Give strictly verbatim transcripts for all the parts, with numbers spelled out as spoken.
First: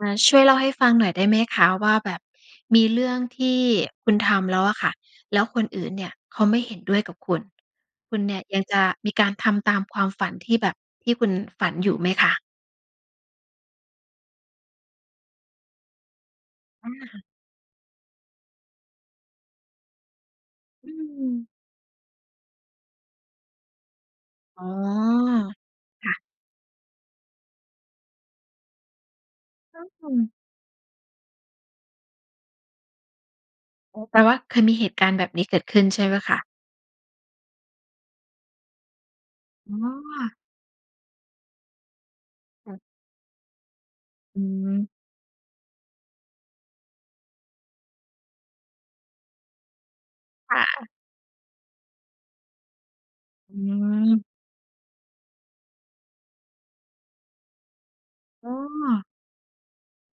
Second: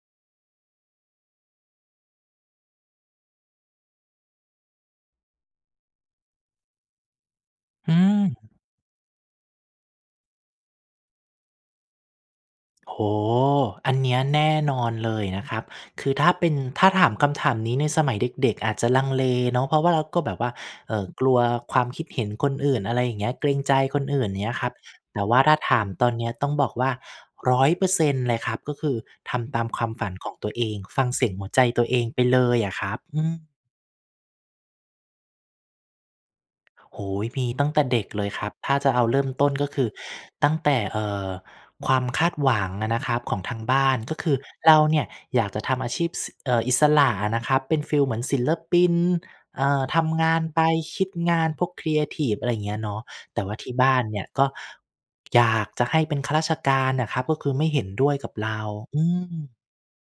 อ่า ช่วยเล่าให้ฟังหน่อยได้ไหมคะว่า แบบมีเรื่องที่คุณทำแล้วอะค่ะ แล้วคนอื่นเนี่ยเขาไม่เห็นด้วยกับคุณ อืคุณเนี่ยม ยังจะมีการทำตามความฝันที่แบบที่คุณฝันอยู่ไหมคะ? โอ้โฮ อันเนี้ยแน่นอนเลยนะครับ คือถ้าเป็น ถ้อา าถามค่ะ คำถามนี้ในสมัยเด็ก ๆ อาจจะลังเลเนาะ เพราะว่าเราก็แบบว่า อืเอ่อ กลัวม ความคิดเห็นคนอื่น อะไรอย่างเงี้ย เกรงใจคนอื่น เงี้ยอ๋คอ รับ แต่ว่าถ้าถามคตอ่นะ เนี้ยต้องบอกว่า ร้อยเปอร์เซ็นต์ เลยครับ ก็คือทำตามอค้อ วามฝอืันม ของตัวเอง ฟังเสียงหัวใจตัวเองไปเลยอะครับ อืม อ๋อ แปลว่าเคยมีเหตุการณ์แบบนี้เกิดขึ้นใช่เปล่าคะ? โอ้โฮ มีตั้งแต่เด็กเลยครับ ถ้าจะเอาเริ่มต้นก็อ๋คือ อ ตั้งแต่ เอ่อ ความคาดหวัคง่ะ อะนะครับ ของทางบ้าน ก็คืออืเราม เนี่ยอยากจะทำอาชีพ ส เอ่อ อิสระอะนะครับ เป็นฟีลเหมือนศิลปิน เอ่อ ทำงานคไ่ปะ คิดงานพวกครีเอทิฟ อะไรอย่างเงี้ยเนาะ แต่วอ่ืาที่บ้านเม นี่ยก็ อยากจะให้เป็นข้าราชการน่ะครับ ก็คือไม่เห็นด้วยกับอเ้รา อ อืม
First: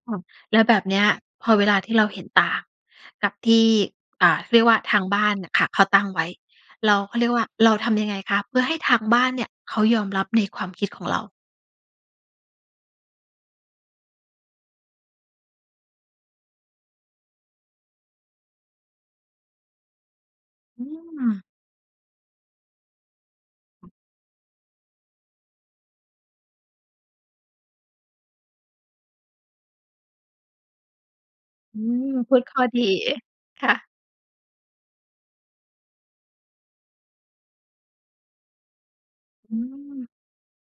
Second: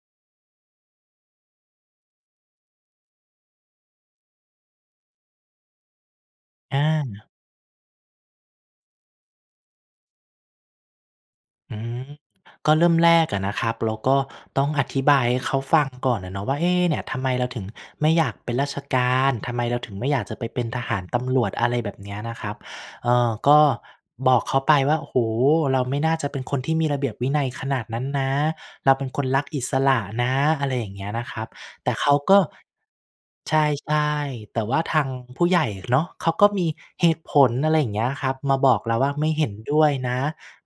ค่ะ แล้วแบบเนี้ย พอเวลาที่เราเห็นต่างกับที่ อ่า เรียกว่า ทางบ้านน่ะค่ะเขาตั้งไว้ อเรา เขาเา รียกว่า เราทำยังไงคะ เพื่อให้ทางบ้านเนี่ย เขายอมรับในความคิดของเรา? อืม ก็เริ่มแรกอะนะครับ เราต้องอธิบายให้เขาฟังก่อนอะเนาะว่า เอ๊ เนี่ยทำไมเราถึงไม่อยากเป็นราชการ ทำไมเราถึงไม่อยากจะไปเป็นอทืหาร ตำรม วจ อะไรแบบเนี้ยนะครับ เอ่อ ก็บอกเขาไปว่า โอ้โฮ เราไม่น่าจะเป็นคนที่มีระเบียบวินัยขนาดนั้นนะ เราเป็นคนรักอิสระนะ อะไรอย่างเงี้ยนะครับ อืแต่เม ขาพกู็ ดข้อดีใชค่ะ ่ ๆ แต่ว่าทางผู้ใหญ่เนาะ เขาก็มีเหตุผล อะไรอย่างเงี้ยครับ มาบอกเราว่า ไม่เห็อนืด้วยม นะ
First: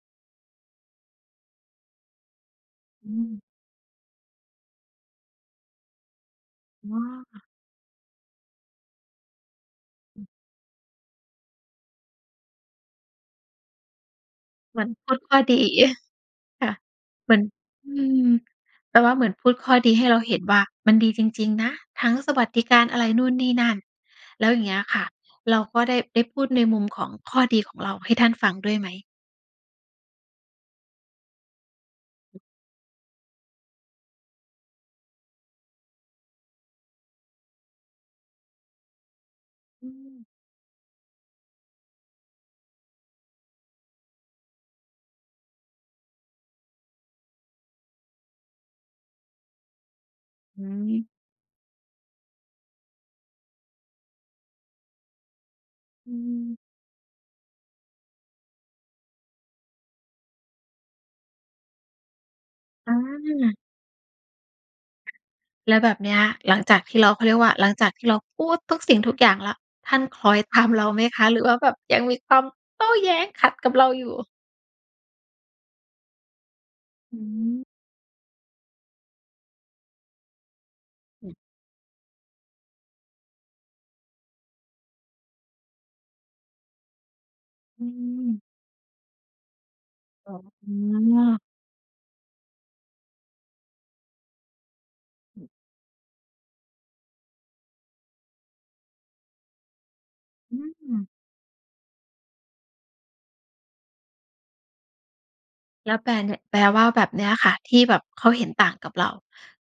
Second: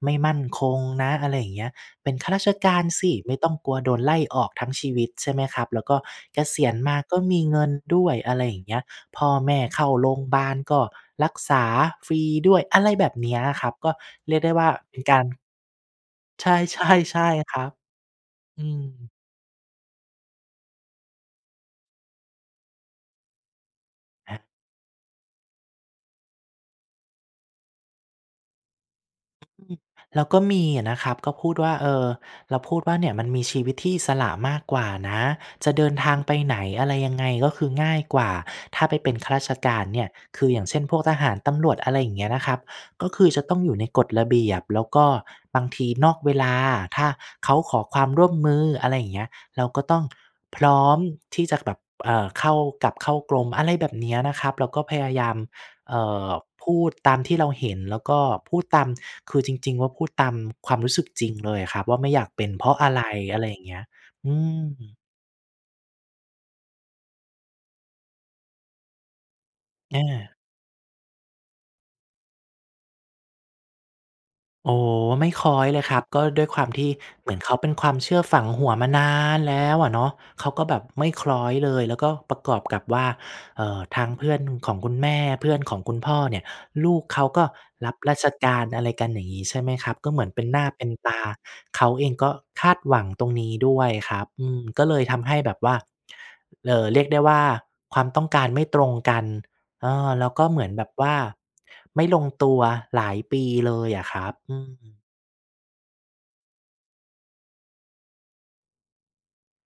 ไม่มั่นคงนะ อะไรอย่างเงี้ย เป็นข้าราชการสอืิ ไมม ่ต้องกลัวโดนไล่ออกทั้งชีวิต ใช่ไหมครับ แล้วก็เกษียณอมา๋ก็มอ ีเงินด้วย อะไรอย่างเงี้ย พ่อแม่เข้าโรงบาล ก็รักษาฟรีด้วย อะไรแบบเนี้ยอะครับ ก็เรียกได้ว่า เหมือนเป็นพูกดาร ข้อดี ใช่ ค่ะ ใช่ ใช่เหมือน ครับ อืม อืแต่ม ว่าเหมือนพูดข้อดีให้เราเห็นว่า มันดีจริง ๆ นะ ทั้งสวัสดิการ อะไรนู่น นี่ นั่น อแลา ้วอย่างเงี้ยค่ะ เราก็ได้ ได้พูดในมุมของข้อดีของเรา ให้ท่านฟังด้วยไหม? แล้วก็มีอะนะครับ ก็พูดว่า เออ เราพูดว่า เนี่ยมันมีชีวิตที่อิสระมากกว่านะ จะเดินทางไปไหน อะไรยังไง ก็คือง่ายกว่า ถ้าไปเป็นข้าราชกาอรืเนี่ย ม คืออย่างเช่น พวกทหาร ตำรวจ อะไรอย่างเงี้ยนะครับ ก็คือจะต้องอยู่ในกฎระเบียบ แล้วก็บางทีนอกเวลาถ้าเขาขอความร่วมมือ อะไรอย่างเงี้ย เราก็ต้องพอืร้อมม ที่จะแบบ เอ่อ เข้า กลับเข้ากรม อะไรแบบเนี้ยนะครับ แล้วก็พยายาม เอ่อือ ม พูดตามที่เราเห็นแล้วก็พูดตาม คือจริง ๆ ว่าพูดตามความรู้สึกจริงเลยอะครับว่า ไม่อยากเป็นเพราะอะอไร? อะไรอยา ่างเงี้ย อืม แล้วแบบเนี้ย หลังจากที่เรา เขาเรียกว่า หลังจากที่เราพูดทุกสิ่งทุกอย่างแล้ว ท่อานคล้า อยตามเราไหมคะ หรือว่าแบบยังมีความ โต้แย้ง ขัดกับเราอยู่? โอ้โฮ ไม่คล้อยเลยครับ ก็ด้วยความที่อืเหมือนเขาม เป็นความเชื่อฝังหัวมานานแล้วอะเนาะ เขาก็แบบไม่อคืลม ้อยเลย แล้วก็ประกอบกับว่า เอ่อ ทางเพื่อนของคุณแม่ เพื่อนของคุณพ่อเนี่ย ลูกเขาก็อรืับราชม การ อะไรกัน อย่างนี้ใช่ไหมครับ ก็เหมืออน๋อ เป็นหน้อาืเป็นตา ม เขาเองก็คาดหวังตรงนี้ด้วยครับ อืม ก็เลยทำให้อืม แบบว่า เอ่อ เรียกได้ว่า ความต้องการไม่ตรงกัน เออ แล้วก็อเหมือนแบบืวม ่า ไม่ลงตัวหลายปีเลยอะครับ อืม แล้วแปลเนี่ย แปลว่าแบบเนี้ยค่ะ ที่แบบเขาเห็นต่างกับเรา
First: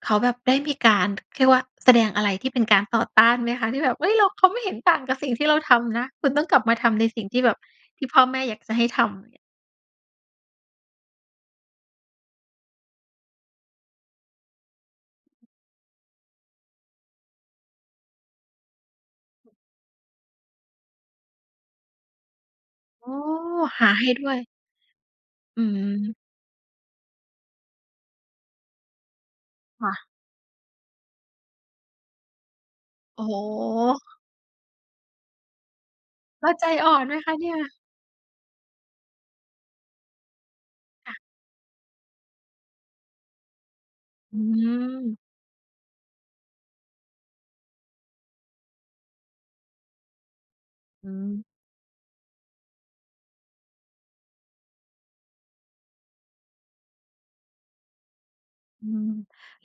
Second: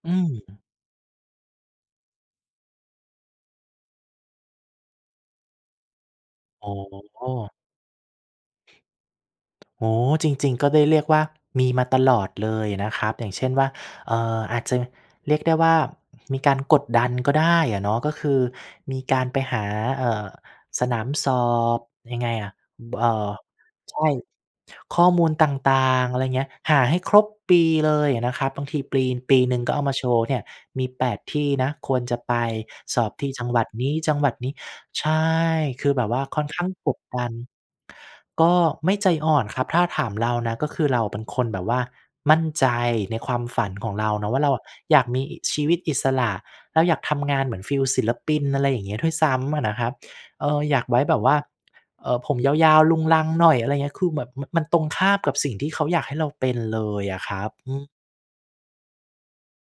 เอขืาแบม บได้มีการเรียกว่า แสดงอะไรที่เป็นการต่อต้านไหมคะ? ที่แบบ เฮ้ย เรา เขาไม่เห็นต่างกับสิ่งที่เราทำนะ คุณต้องกลับอม๋าทำในสิ่งที่แบอ บที่พ่อแม่อยากจะให้ทำ โอ้โฮ จริง ๆ ก็ได้เรียกว่ามีมาตลอดเลยนะครับ อย่างเช่นว่า เอ่อ อาจจะเรียกได้ว่า มีการกดดันก็ได้อะเนาะ ก็คือมีการไปหา เอ่อ สนามสอบ ยังไงอะ เออ๋อ ่อ หาใชให่ ้ด้วย ข้อมูลตอื่าง ๆ ม อะไรอย่างเงี้ย หาให้ครบปีเลยนะครับ บางทีปลี ปีหนึ่งก็เอาค่มาะ โชว์เนี่ย มี แปด ที่นะ ควรจะไปสอบโอ้ที่โจังหวัดนี้ ฮ ๆ ใช่ คือแบบว่าค่แลอ้นวข้ใจางอก่อดนไหมดคัน ะเนี่ย? ก็ไม่ใจอ่อนครับ ถ้าถามเรานะ ก็คือเราค่เปะ ็นคนแบบว่ามั่นใจในความฝันของเราเนาะอวื่า เราอยากม มีชีวิตอิสระ เราอยากทำงานเหมือนฟีลศิลปิน อะไรอย่างนี้ ด้วยซ้ำอะนะครับ เออ อยากไว้อืแบบว่า ม เอ่อ ผมยาว ๆ รุงรังหน่อย อะไรอย่างเงี้ย คือแบบมัน มันตรงข้ามกับสิ่งที่เขาอยากให้เราเป็นเลยอะครับ อืม อืม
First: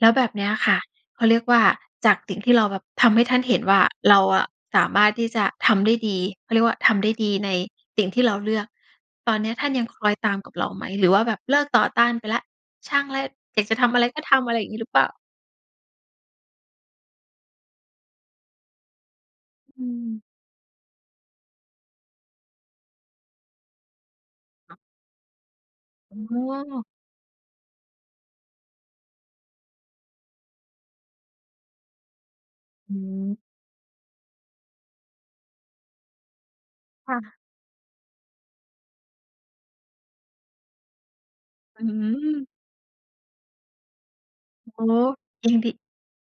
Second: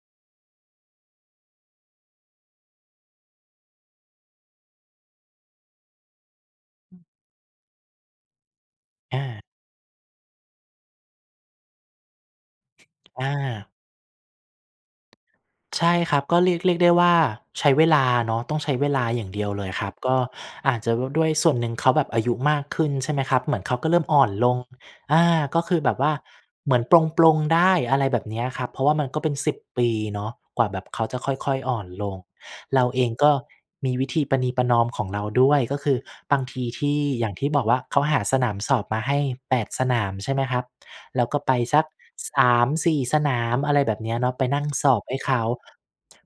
แล้วแบบเนี้ยค่ะ เขาเรียกว่า จากสิ่งที่เราแบบทำให้ท่านเห็นว่า เราอะสามารถที่จะทำได้ดี เขาเรียกว่า ทอืำไม ด้ดีในสิ่งที่เราเลือก อตอนา เนี้ยท่านยังคอยตามกับเราไหม? หรือว่าแบบเลิกต่อต้านไปแล้ว ช่างแล้อว อยากา จะทำอะไรก็ทำ อะไรงี้หรือเปล่า? ใช่ครับ ก็เรียก เรียกได้ว่าใช้เวลาเนาะ ต้องใช้เวลาอย่างเดียวเลยอืครับ กม ็อาจจะว่าด้วยส่วนหนึ่งเขาแบบอายุมาก ขึ้น ใช่ไหมครับ เหมือนเขาก็เริ่มอ่อนลง อ๋อ อา ก็คือแบบว่าอเหมื๋อนอ ปลง ๆ ได้ อะไรแบบเนี้ยครับ เพราะว่ามันก็เป็น สิบ ปีเนาะกว่าแบบเขาจะค่อย ๆ อ่อนลง เราเองก็หือ มีวิธีประนีประนอมของเราด้วย ก็คือบางทีที่ ค่อย่างะ ที่บอกว่าเขาหาสนามสอบมาให้ แปด สนาม ใช่ไหมครับ เราก็ไปสอัื้ก อฮือ อืสม ามสี่ สนาม อะไรแบบเนี้ยเนาะ ไปนั่งโอ้ สอบให้เขา ยังดี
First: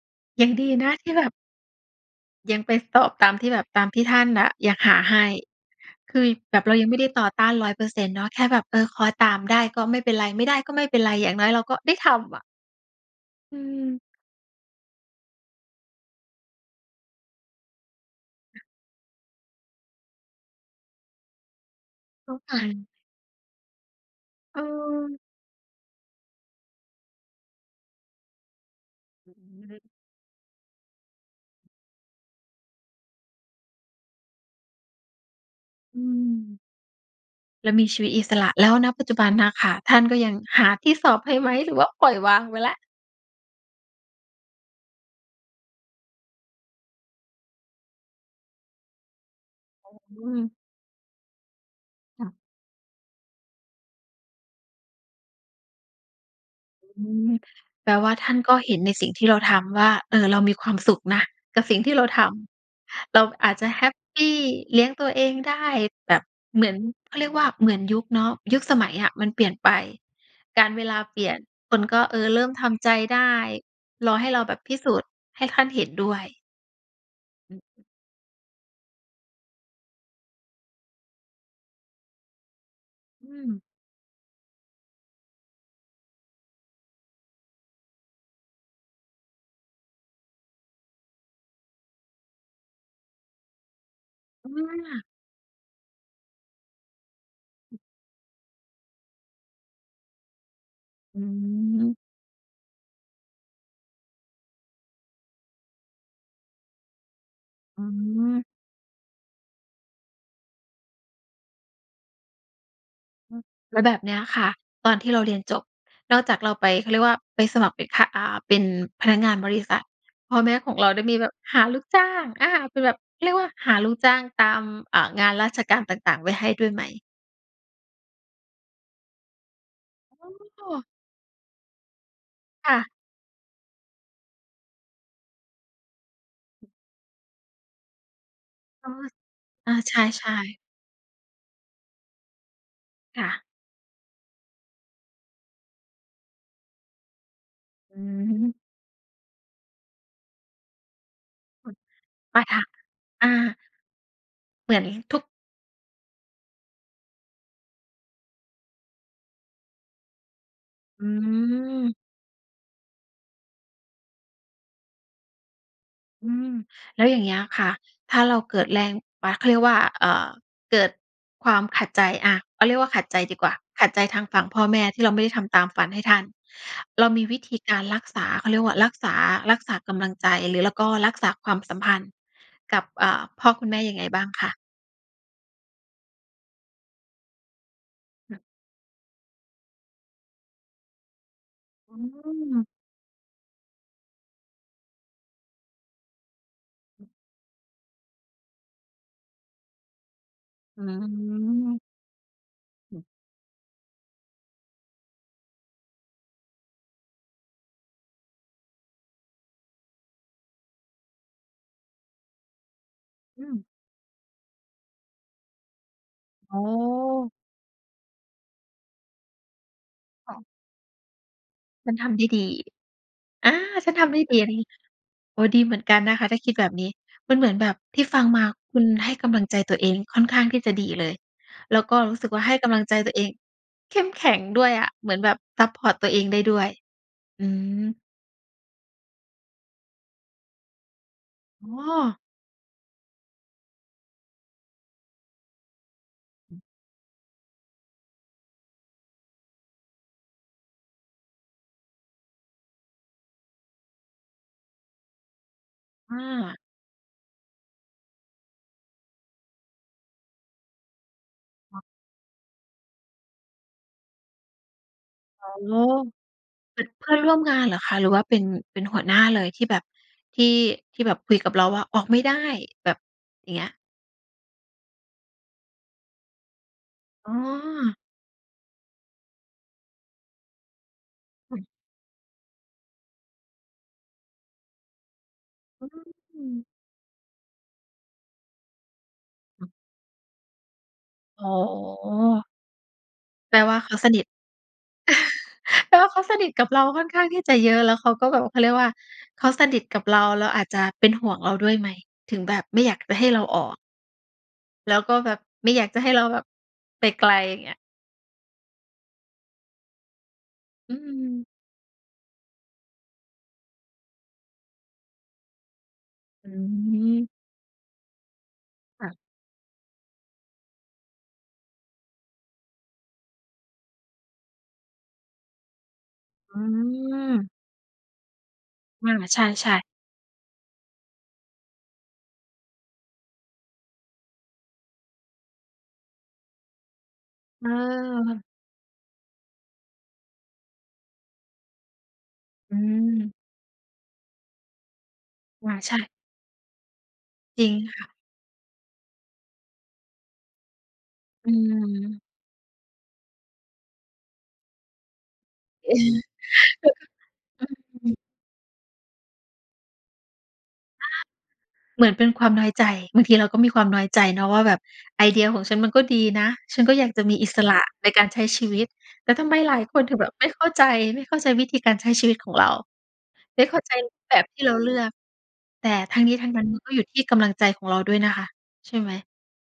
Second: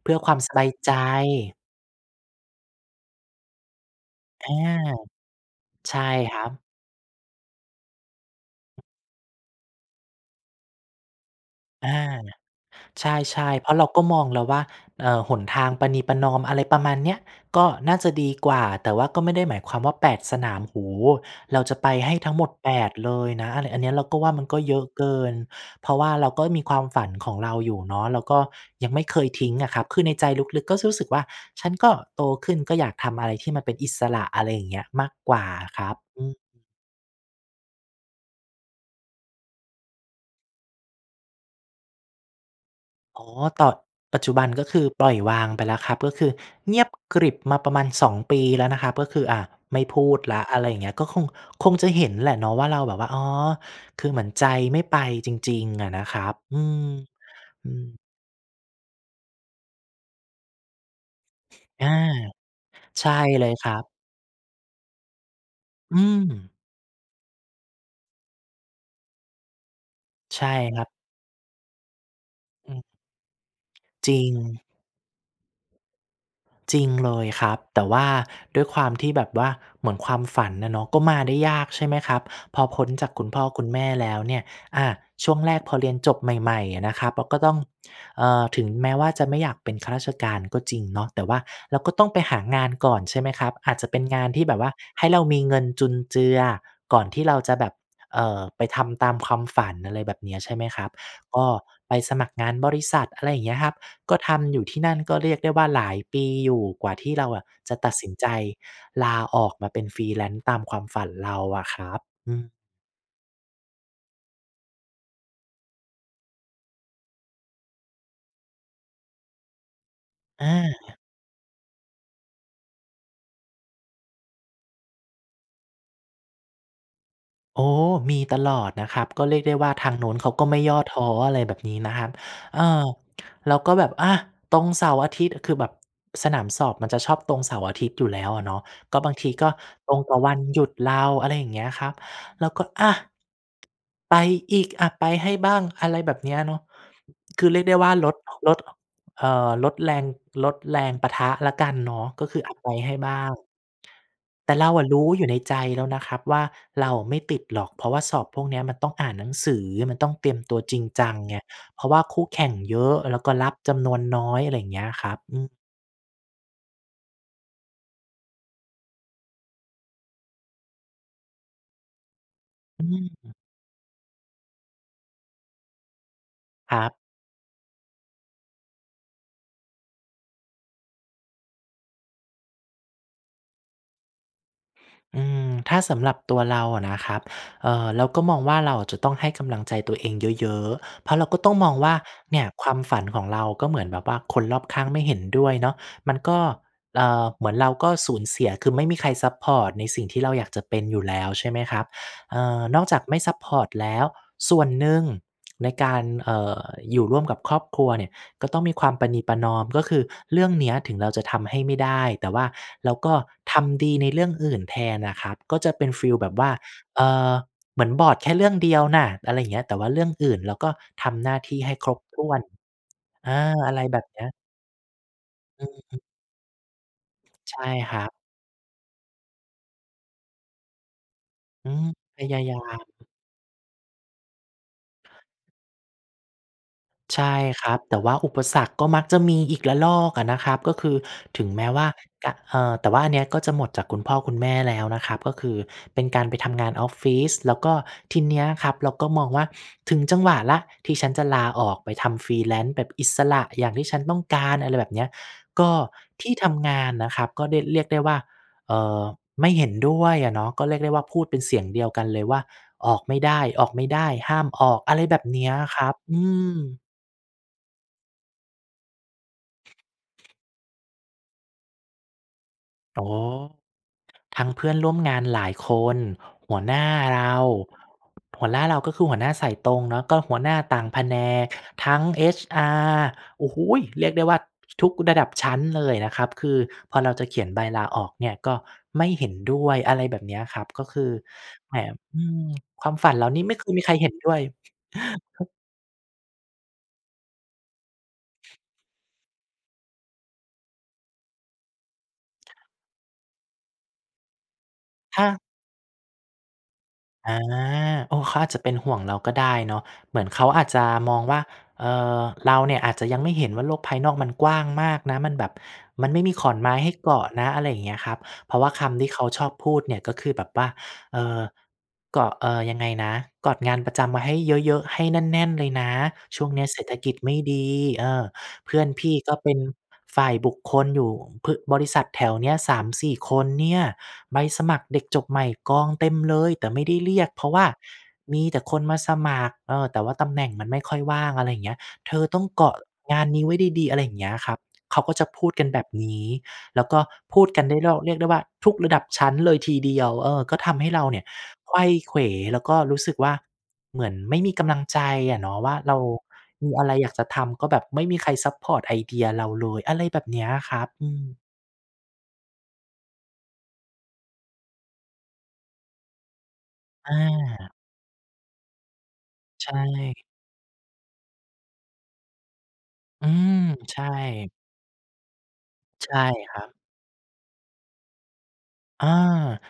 เพื่อความยัสงบดีายนใะจ ที่แบบ ยังไปสอบตามที่แบบ ตามที่ท่านนอ่ะา อยากหาให้ ใช่คือครัแบบ บเรายังไม่ได้ต่อต้าน ร้อยเปอร์เซ็นต์ เนาะ แค่แบบ เออ คล้อยตามได้ก็ไม่เป็นไร ไม่ได้ก็ไม่เป็นไร อย่างน้อยเราก็อได้า ทำอะ ใช่ อืๆ เพราะเรากม ็มองแล้วว่า เอ่อ หนทางประนีประนอม อะไรประมาณเนี้ย ก็น่าจะดีกว่ค่ะ า แต่ก็ไม่ได้หมายความว่า แปด สนาม โอ้โฮ เราจะไปให้ทตั้้งองหมด กาแปร ด เลยนะ อะไร อันเนี้ยเราก็ว่า มันกเ็เยอะเกออ ิน เพราะว่าเราก็มีความฝันของเราอยู่เนาะ เราก็ยังไม่เคยทิ้งอะครับ คือในใจลึก ๆ ก็รู้สึกว่า ฉันก็โตขึ้นก็อยากทำอะไรที่มันเป็นอิสระ อะไรอย่างเงี้ย มากกว่าอะครับ อือืม ม เรามีชีวิตอิสระแล้ว ณ ปัจจุบันน่ะค่ะ ท่านก็ยังหาที่สอบให้ไหม? หรือว่าปล่อยวางไปแล้ว? อ๋อ ต่อ ปัจจุบันก็คือปล่อยวางไปแล้วครับ ก็คือเงียบกริบมาประมาณ สอง ปีแล้วนะครับ ก็คือ อ่า ไม่อ๋อ พูอด ืแล้ว ม อะไรอย่างเงี้ย ก็คง คงจะเห็นค่แหะ ละเนาะว่าเราแบบว่า อ๋อ คือเหมือนใจไม่ไปจริง ๆ อะนะครับ อือ อืม อืแปลม ว่าท่านก็เห็นในสิ่งที่เราทำว่า เอ่อ เรามีความสุขนะกับสิ่งอา ที่เราทใช่ำ เราเลอยาจจคะรัแฮบ ปปีเลี้ยงตัวเองได้อืแบบม เหมือน เขาเรียกว่า เหมือนยุคเนาะ ยุคสมัยอะมันเปลี่ยนไป ใช่กาลครเวับ ลาเปลี่ยนคนก็ เออ เริ่มทอืม ำใจได้ จรรอใิห้ง เราแบบพิสูจน์ให้ท่านเห็นด้วย จริง เลยครอัืบ อแฮตึ ่ว่าด้วยความที่แบบว่า เหมือนความฝันน่ะเนาะ ก็มาได้ยาก ใช่ไหมครับ พอพ้นจากคุอณืพ่อม คุณแม่แล้วเนี่ย อา ช่วงแรกพอเรียนจบใหม่ ๆ อะนะครับ เราก็ต้อง อ่า ถึงแม้ว่าจะไม่อยากเป็นข้าราชการก็จริงเนาะ แต่ว่าเราก็ต้องไปหางานก่อน ใช่ไหมครับ อาจจะเป็นงานที่อแบบว่า า ให้เรามีเงินจุนเจือก่อนที่เราจะแบบ อือ เอ่อ ไปทำตามความฝัน อะไรแบบเนี้ยใช่ไหมครับ อืก็อ ไปสมัครงานบริษัท อะไรอย่างเงี้ยครับ ก็ทำอยู่ที่นั่นก็เรียกได้ว่าหลายปีอยู่ กว่าที่เราอะจะอืตัดสินใจอ ลาออกมาเป็น Freelance ตามความฝันเราอะครับ อือ แล้วแบบเนี้ยค่ะ ตอนที่เราเรียนจบ นอกจากเราไป เขาเรียกว่า ไปสมัครเป็นขะ อา เป็นพนักงานบริษัท พ่ออแม่ของเราา ได้มีแบบหาลูกจ้าง อา คือแบบ เขาเรียกว่า หาลูกจ้างตาม อ่า งานราชการต่าง ๆ ไว้ให้ด้วยไหม? โอ้! มีตลอดนะครับ ก็เรียกได้ว่าทางโน้นเขาก็ไมโ่อย่อ้! ท้อ อะไรแบบนี้นะครับ อา ค่ะ แล้วก็แบบ อา! ตรงเสาร์อาทิตย์ คือแบบสนามสอบมันจะชอบตรงเสาร์อาทิตย์อยู่แล้วอะเนาะ โต๊ก็บย างทีก็อา ตใรงต่อชวั่ นๆ หยุดเรา อะไรอย่างเงี้ยครับ แล้วก็ อา! ค่ะ ไปอีก อะ ไปให้บ้าง อะไรแบบเนี้ยเนาะ คือเรียกได้ว่าอลด ลืม ด เอ่อ ลดแรง ลดแรงปะทะแล้วกอัือ นเนาะ ก็ไคปือ อา ค่ะ ไปให้บ้าอา ง แต่เรเหามืออนะรู้ทุอก ยู่ในใจแล้วนะครับว่า เราไม่ติดหรอก เพราะว่าสอบพวกเนี้ยมันต้องอ่านหนังสือ มันต้องเตรียมตัวจริงอจืังไง เพราม ะว่าคู่แข่งเยอะ แล้วก็รับจำนวนน้อย อะไรอย่างเงี้ยครับ อืม อืม แล้วอย่างเงี้ยค่ะ ถ้าเราเกิดแรงปะ เขาเรียกว่า เอ่อ เกิดความขัดใจ อะ อา เรียกวอ่า ขัดใจืม ดีกว่า ขัดใจทางฝั่งพ่อแม่ที่เราไม่ได้ทำตามฝันให้ท่าน ครับ เรามีวิธีการรักษา เขาเรียกว่า รักษา รักษากำลังใจ หรือ แล้วก็รักษาความสัมพันธ์กับ เอ่อ พ่อคุณแม่ยังไงบ้างคะ? อืม ถ้าสำหรับตัวเราอะนะครับ เอ่อ เราก็มฮอึ งว่า เราอะจะต้องให้กำลังใจตัวเองเยอะ ๆ เพราะเราก็ต้องมองวอ่ืา เนี่ย ม ความฝันของเราก็เหมือนแบบว่า คนรอบข้างไม่เห็นด้วยเนาะ มันก็ เอ่อ เหมือนเราก็สูญเสีย คือไม่มีใครซัปพอร์ตในสิ่งที่เราอยากจะเปอ็ืนอยู่แล้ว ใช่ไหมครม ับ เอ่อ นอกจฮาึ กไม่ซัปพอร์ตแล้ว ส่วนหนึ่งในการ เอ่อ อยู่ร่วมกับครอบครัวเนี่ย ก็ต้องมีความประนีประนอม ก็คือเรื่องเนี้ยถึงเราจะทำให้ไม่ได้ แต่ว่าเราก็อืทม ำดีในเรื่องอื่นแทนน่ะครับ ก็จะเป็นฟีลแบบว่า โอเอ่้! อ เหมือนบอดแค่เรื่องเดียวน่ะ อะไรอย่างเงี้ย แต่ว่าเรื่องอค่ื่นะ เราก็ทำหน้าที่ให้คมัรนบทำถได้้วดน ี เออา! อ อะไรฉัแนบทบำไเดน้ี้ย ดีอันนี้ โอ้โฮ ดีอืเหมือนกัอ นนะคะถ้าคิดแบบนี้ มันเหมืใอชน่แบบครทัี่บ ฟังมาคุณให้กำลังใจตัวเองค่อนข้างที่จะดีเลย อืแล้วม ก็รู้พสึกยวา่า ใยห้ากำลัม งใจตัวเอง เข้มแข็งด้วยอะ เหมือนแบบซัปพอร์ตตัวเองได้ด้วย ใช่อืครับ แต่ม ว่าอุปสรรคก็มักจะมีอีกระลอกอะนะครับ ก็คือถึงแมอ้๋ว่า อ! ก เอ่อ แต่ว่าอันนี้ก็จะหมดจากคุณพ่อคุณแม่แล้วนะครับ ก็คือเป็นการไปทำอือ งานออฟฟิศ แล้วก็ทีเนี้ยครับเราก็มองว่า ถึงจังหวะแล้ว ที่ฉันจะลาออกไปทำ freelance แบบอิสระอย่างที่ฉันต้องการ อะไรแบบเนี้ย ก็อที่ทา ำงานนะครับ ก็ได้ เรียกได้ว่า เอ่อ ไม่เห็นด้วยอะเนาะ ก็เรียกได้ว่า พูดเป็นเสียงเอด๋อ ียวกันเลยว่า "ออกไม่ได้ ออกไม่ได้ ห้ามออก" อะไรแบบเนอี๋้อ ยอะครับ อืเปม ็นเพื่อนร่วมงานเหรอคะ หรือว่าเป็น เป็นหัวหน้าเลยที่แบบ ที่ ที่แบบคุยกับเราว่า ออกไม่ได้ แบบ ต๋อ อย่างเงี้ย? ทั้งเพื่อนร่วมงานหลายคน หัวหน้าเรอ๋า อ หัวหน้าเราก็คือหัวหน้าใส่ตรงเนาะ ก็หัวหน้าต่างแผนก อือ ทั้ง HR โอ้โฮ! เรียกได้ว่า ทุกระดับชั้นเลยนะครับ อืคือม พอเราจะเขียนใบลาออกเนี่ย ก็ไม่เห็นดอ้ืวอ ย อะไรแบบเนี้ยครับ ก็คือโอ้แบบ โอืม ฮ! ความฝันเหล่านี้ไมแป่ลเควย่ามีเใขคราเสห็นนิท ด้วย แปลว่าเขาสนิทกับเราค่อนข้างที่จะเยอะ แล้วเขาก็แบบ เขาเรียกว่า เขาสนิทกับเรา แล้วอาจจะเป็นห่วงเราด้วยไหม ถึงแบบไม่อยากจะให้เราออก? แล้วก็ถ้แบบา ไม่อยากจะให้เราแบบ ไปไกอลา อย่างเงี้ย โอ้ เขาอาจจะเป็นห่วงเราก็ได้เนาะ เหมือนเขาอาจจะอมองว่า ืม เอ่อ เราเนี่ยอาจจะยังไม่เห็นว่าโลกภายนอกมันกว้างมากนะ มันแบบ มันไม่มีขอือนไม้ให้เกม าะนะ อะไรอย่างเงี้ยครับ เพราะว่าคำคที่่ะ เขาชอบพูดเนี่ยก็คือแบบว่า เออ เกาะ เออ ยังไงนะ กอดงานประจำไว้ให้เยอะ ๆ ให้แน่น ๆ เลยนะ ช่วงอเนืี้ยเศรษฐกิจไม่ม ดี เออ เพื่อนพอีา ่ก็ใเป็นช่ ๆ ฝ่ายบุคคลอยู่ พึ บริษัทแถวนี้ สามสี่ คนเนี่ย ใบสมัครเด็กจบใหม่กองเต็มเลย แต่ไม่ได้เรียก เพราะว่ามเออ ีแต่คนมาสมัคร เออ แต่ว่าตำแหน่งมันไม่ค่อยว่าง อะไรอย่างเงี้ย เธอต้องเกาอะืงานม นี้ไว้ดี ๆ อะไรอย่างเงี้ยครับ เขาก็จะพูดกคัน่ะ แบบใช่ นี้ แล้วก็พูดกัจรนิไงด้ ล ค่เระ ียกได้ว่าทุกระดับชั้นเลยทีเดียว เออ ก็ทำให้เราเนี่ยอืไขว้เขวม แล้วก็รู้สึกว่า เหมือนไม่มีกำลังใจอะเนาะว่า เราอืมีอะไรอยากจะทำก็แบบไม่มม ๆ ีใครซัปพอร์ตไอเดียเราเลย อะไรแบบเนี้ยอะครับ อืม เหมือนเป็นความน้อยใจ บางทีเราก็มีความน้อยใจเนาะว่าแบบไอเดียของฉันมันก็ดีนะ ฉันก็อยากจะมีอิสรอา ะในการใช้ชีวิต แล้วทำไมใชหลายคนถึง่ แบบไม่เข้าใจ ไม่เข้าใจวิธีการใช้ชีวิตของเรา อืม ไม่เข้าใจใช่ แบบที่เราเลือก แต่ใชทั่้งนี้ทั้งครนัั้นบ มันก็อยู่ที่กำลังใจของเราด้วยนะคะ ใช่อไหม า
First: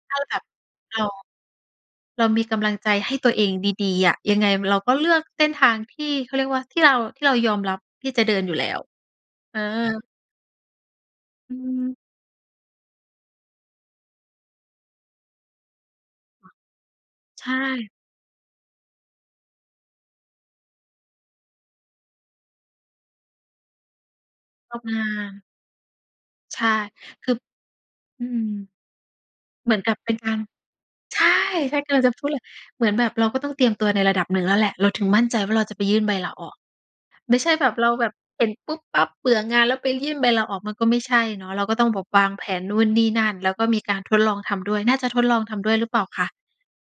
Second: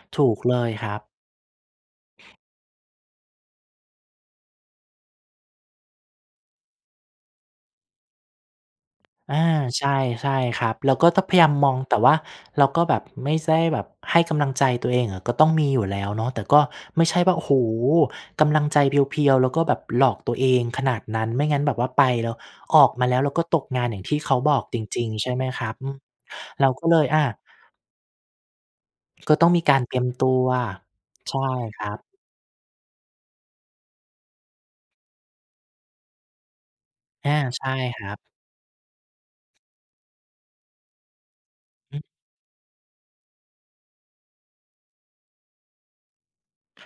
ถ้าถูแบกบเลยครเัรบ า เรามีกำลังใจให้ตัวเองดี ๆ อะ ยังไงเราก็เลือกเส้นทางที่ เขาเรียกว่า ที่เรา ที่เรายอมรับที่จะเดินอยู่แล้ว อา เอใชอ ่ ๆ ครับ เราก็ต้องพยายาอมมอง ืม แต่ว่าเราก็แบบ ไม่ใช่แบบให้กำลังใจตัวเองอะ ก็ต้องมีอยู่แล้วเนาะ แต่ก็ไม่ใช่ว่า ใโอช้โฮ! ่ กำลังใจเพียว ๆ แล้วก็แบบหลอกตัวเองขนาดนั้น ไม่งั้นแบบว่าไปแล้ว ออกมาแล้ว แล้วก็ตกงานอย่างที่เขาบอกกจ็มรา ิง ๆ ใช่ไหมครับ อืม ใชเร่ าก็เลย อคา ือ อืม ก็ต้องมีเหมกืาอนรเกัตบรียเมป็นตกาัร ว ใช่ ใช่ใช่ ครกัำลับ งจะพูดเลย เหมือนแบบเราก็ต้องเตรียมตัวในระดับหนึ่งแล้วแหละ เราถึงมั่นใจว่าเราจะไปยื่นใบลาออก อา ไม่ใช่ใชแบ่บเราคแบรับบ เห็นปุ๊บปั๊บเบื่องานแล้วไปยื่นใบลาออกมันก็ไม่ใช่เนาะ เราก็ต้องอแบืม บวางแผนนู่นนี่นั่น แล้วก็มีการทดลองทำด้วย น่าจะทดลองทำด้วยหรือเปล่าคะ?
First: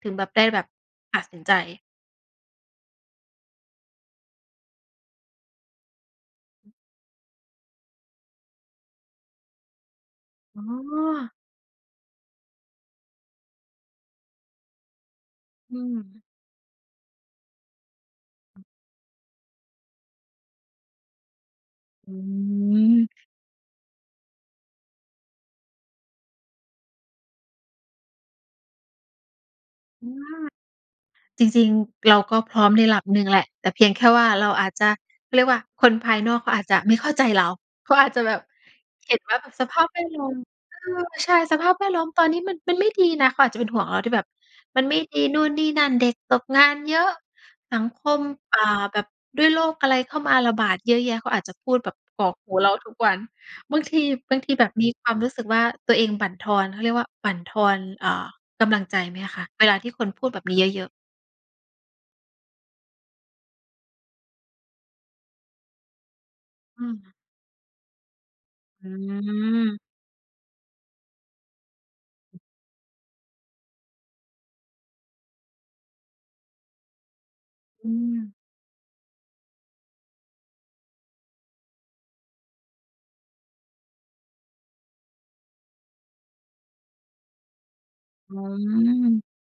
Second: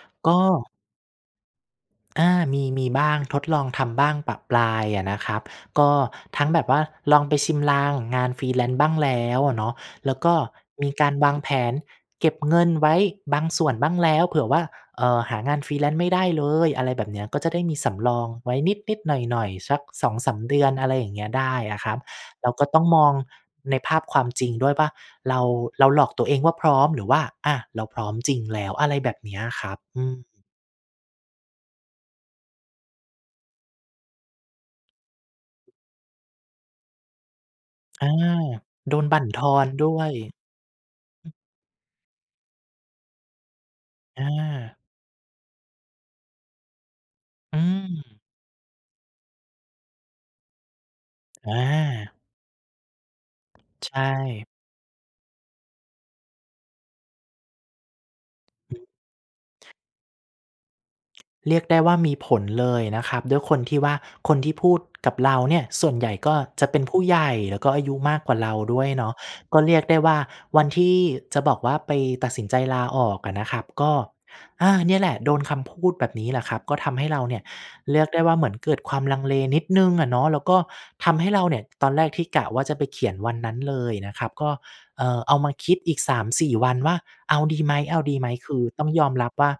ถึงแบกบ็ ได้แบบตัดสินใจ อา มี มีบ้าง ทดลองทำบ้างประปรายอะนะครับ ก็ทั้งแบบว่าลองไปชิมลางงาน Freelance บ้างแล้วอะเนาะ แล้วก็อ๋มีการวอ างแผนเก็บเงินไว้บางส่วนบ้างแล้ว เผื่อว่า เอ่อ หางาน อืFreelance ไม่ไดม ้เลย อะไรแบบเนี้ย ก็จะได้มีสำรองไว้นิด ๆ หน่อย ๆ สัก สองสาม เดือน อะไรอย่างเงี้ย ได้อะครับ อเราก็ต้องมืม องในภาพความจริงด้วยว่า เรา เราหลอกตัวเองว่าพร้อม หรือว่า อะ เราพร้อมจริงแล้ว อะไรแบบเนี้ยครับ อือา ม จริง ๆ เราก็พร้อมในระดับหนึ่งแหละ แต่เพียงแค่ว่าเราอาจจะ เขาเรียกว่า คนภายนอกเขาอาจจะไม่เข้าใจเรา เขาออาา จจะแบบ โดนเหบ็ัน่นว่าทอสนภาพดแ้ววดย ล้อม เออ ใช่ สภาพแวดล้อมตอนนี้มัน มันไม่ดีนะ เขาอาจจะเป็นห่วงเราที่แบอบา มันไม่ดีนู่นนี่นั่น เด็กตกงานเยอะ อืสังคม ม อ่า แบบด้วยโรคอะไรเข้ามาระบาดเยอะแยะ เขาอาจจอะพูดแบบา กรอกหูเราทุกวัน บางใชที บาง่ ทีแบบมีความรู้สึกว่า ตัวเองบั่นทอน เขาเรียกว่าบั่นทอน อ่า กำลังใจไหมคะเวลาที่คนพูดแบบนี้เยอะ ๆ? เรียกได้ว่ามีผลเลยนะครับ ด้วยคนที่ว่า คนที่พูดกับเราเนี่ยส่วนใหญ่ก็จะเป็อนืผู้ม ใหญ่ แล้วก็อายุมากกว่าเราด้วอยเนาะ ก็เรืม ียกได้ว่าวันที่จะบอกว่าไปตัดสินใจลาออกอะนะครับ ก็ อา เนี่ยแหละ โดนคำพูดแบบนี้แหละครับ ก็ทำให้เราเนี่ยอืเรียกได้ม ว่า เหมือนเกิดความลังเลนิดหนึ่งอะเนาะ แล้วก็ทำให้เราเนี่ยตอนแรกที่กะว่าจะไปเขียนวันนั้นเลยนะครับ ก็ เอ่อ เอามาคิดอีก สามสี่ วันว่าเอาดีไหม เอาดีไหม? อืคือต้องยอมม รับว่า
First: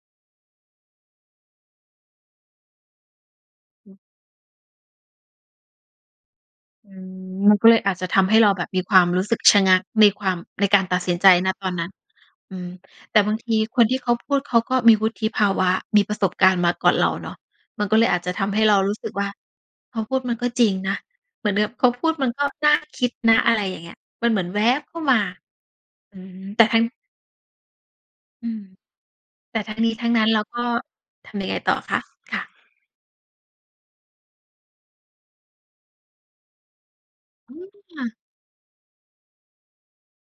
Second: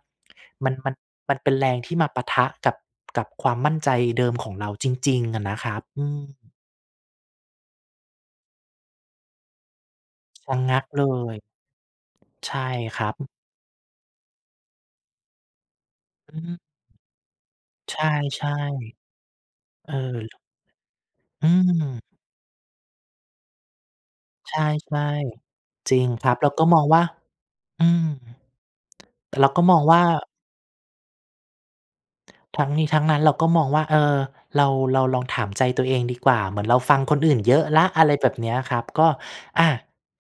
มัน มัน มันเป็นแรงที่มาปะทะกับ กับความมั่นใจเดิมของเราจริง ๆ อะนะครับ อืม อืม มันก็เลยอาจจะทำให้เราแบบมีความรู้สึกชะงักในความ ชะในงกัารกตัเดลสินใจ ย ณ ตอนนั้น ใชอื่ม ครัแตบ ่บางทีคนที่เขาพูดเขาก็มีวุฒิภาวะ มีประสบอืการณม ์มาก่อนเราเนาะ มันกใ็ชเลยอาจจะท่ ำให้เรารู้สึกว่า ๆ เอเอ ขาพูดมันก็จริงนะ เอหมือนกับเขาืม พูดมันก็น่าคิดนะ อะไรอย่างเงี้ย มันเหมือนใชแว็บเข้า่ มา ๆ จริงอืครับ ม เราแตก่็ทมั้อง งว่า อืม อืม แต่เราแตก่็ทมั้องงนี้ว่า ทั้งนั้นเราก็ ทำยังไงต่อคะ? ค่ะ ทั้งนี้ทั้งนั้นเราก็มองว่า เออ เรา เราลองถามใจตัวเองดีกว่า เหมือนเราฟังคนอื่นอเืยอม ะแล้ว คอ่ะะ ไรแบบเนี้ยครับ ก็ อะ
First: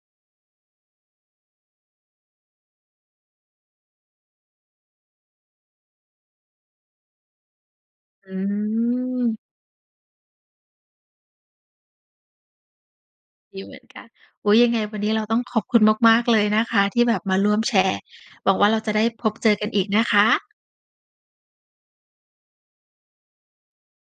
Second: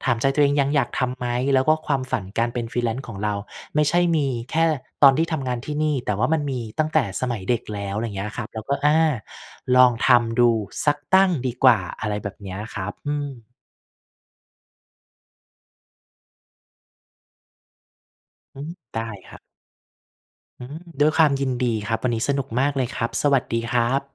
ถามใจตัวเองยังอยากทำไหม แล้วก็ความฝันการเป็น Freelance ของเราไม่ใช่มีแค่ตอนที่ทำงานที่นี่ แต่ว่ามันมีตั้งแต่สมัยเด็กแล้ว อะไรอย่างเงี้อืยครับ เราก็ อา ม ลองทำดูสักตั้งดีกว่า อะไรแบบเนี้ยครับ อืม ดีเหมือนกัน อุ๊ย ยังไงวันนี้เราต้องขอบคุณมาก ๆ เลยนะคะที่แบบมาร่วมแชร์ หวังอืว่าม เราจะไดได้้พคบรับ เจอกันอีกนะคะ อืม ด้วยความยินดีครับ วันนี้สนุกมากเลยครับ สวัสดีครับ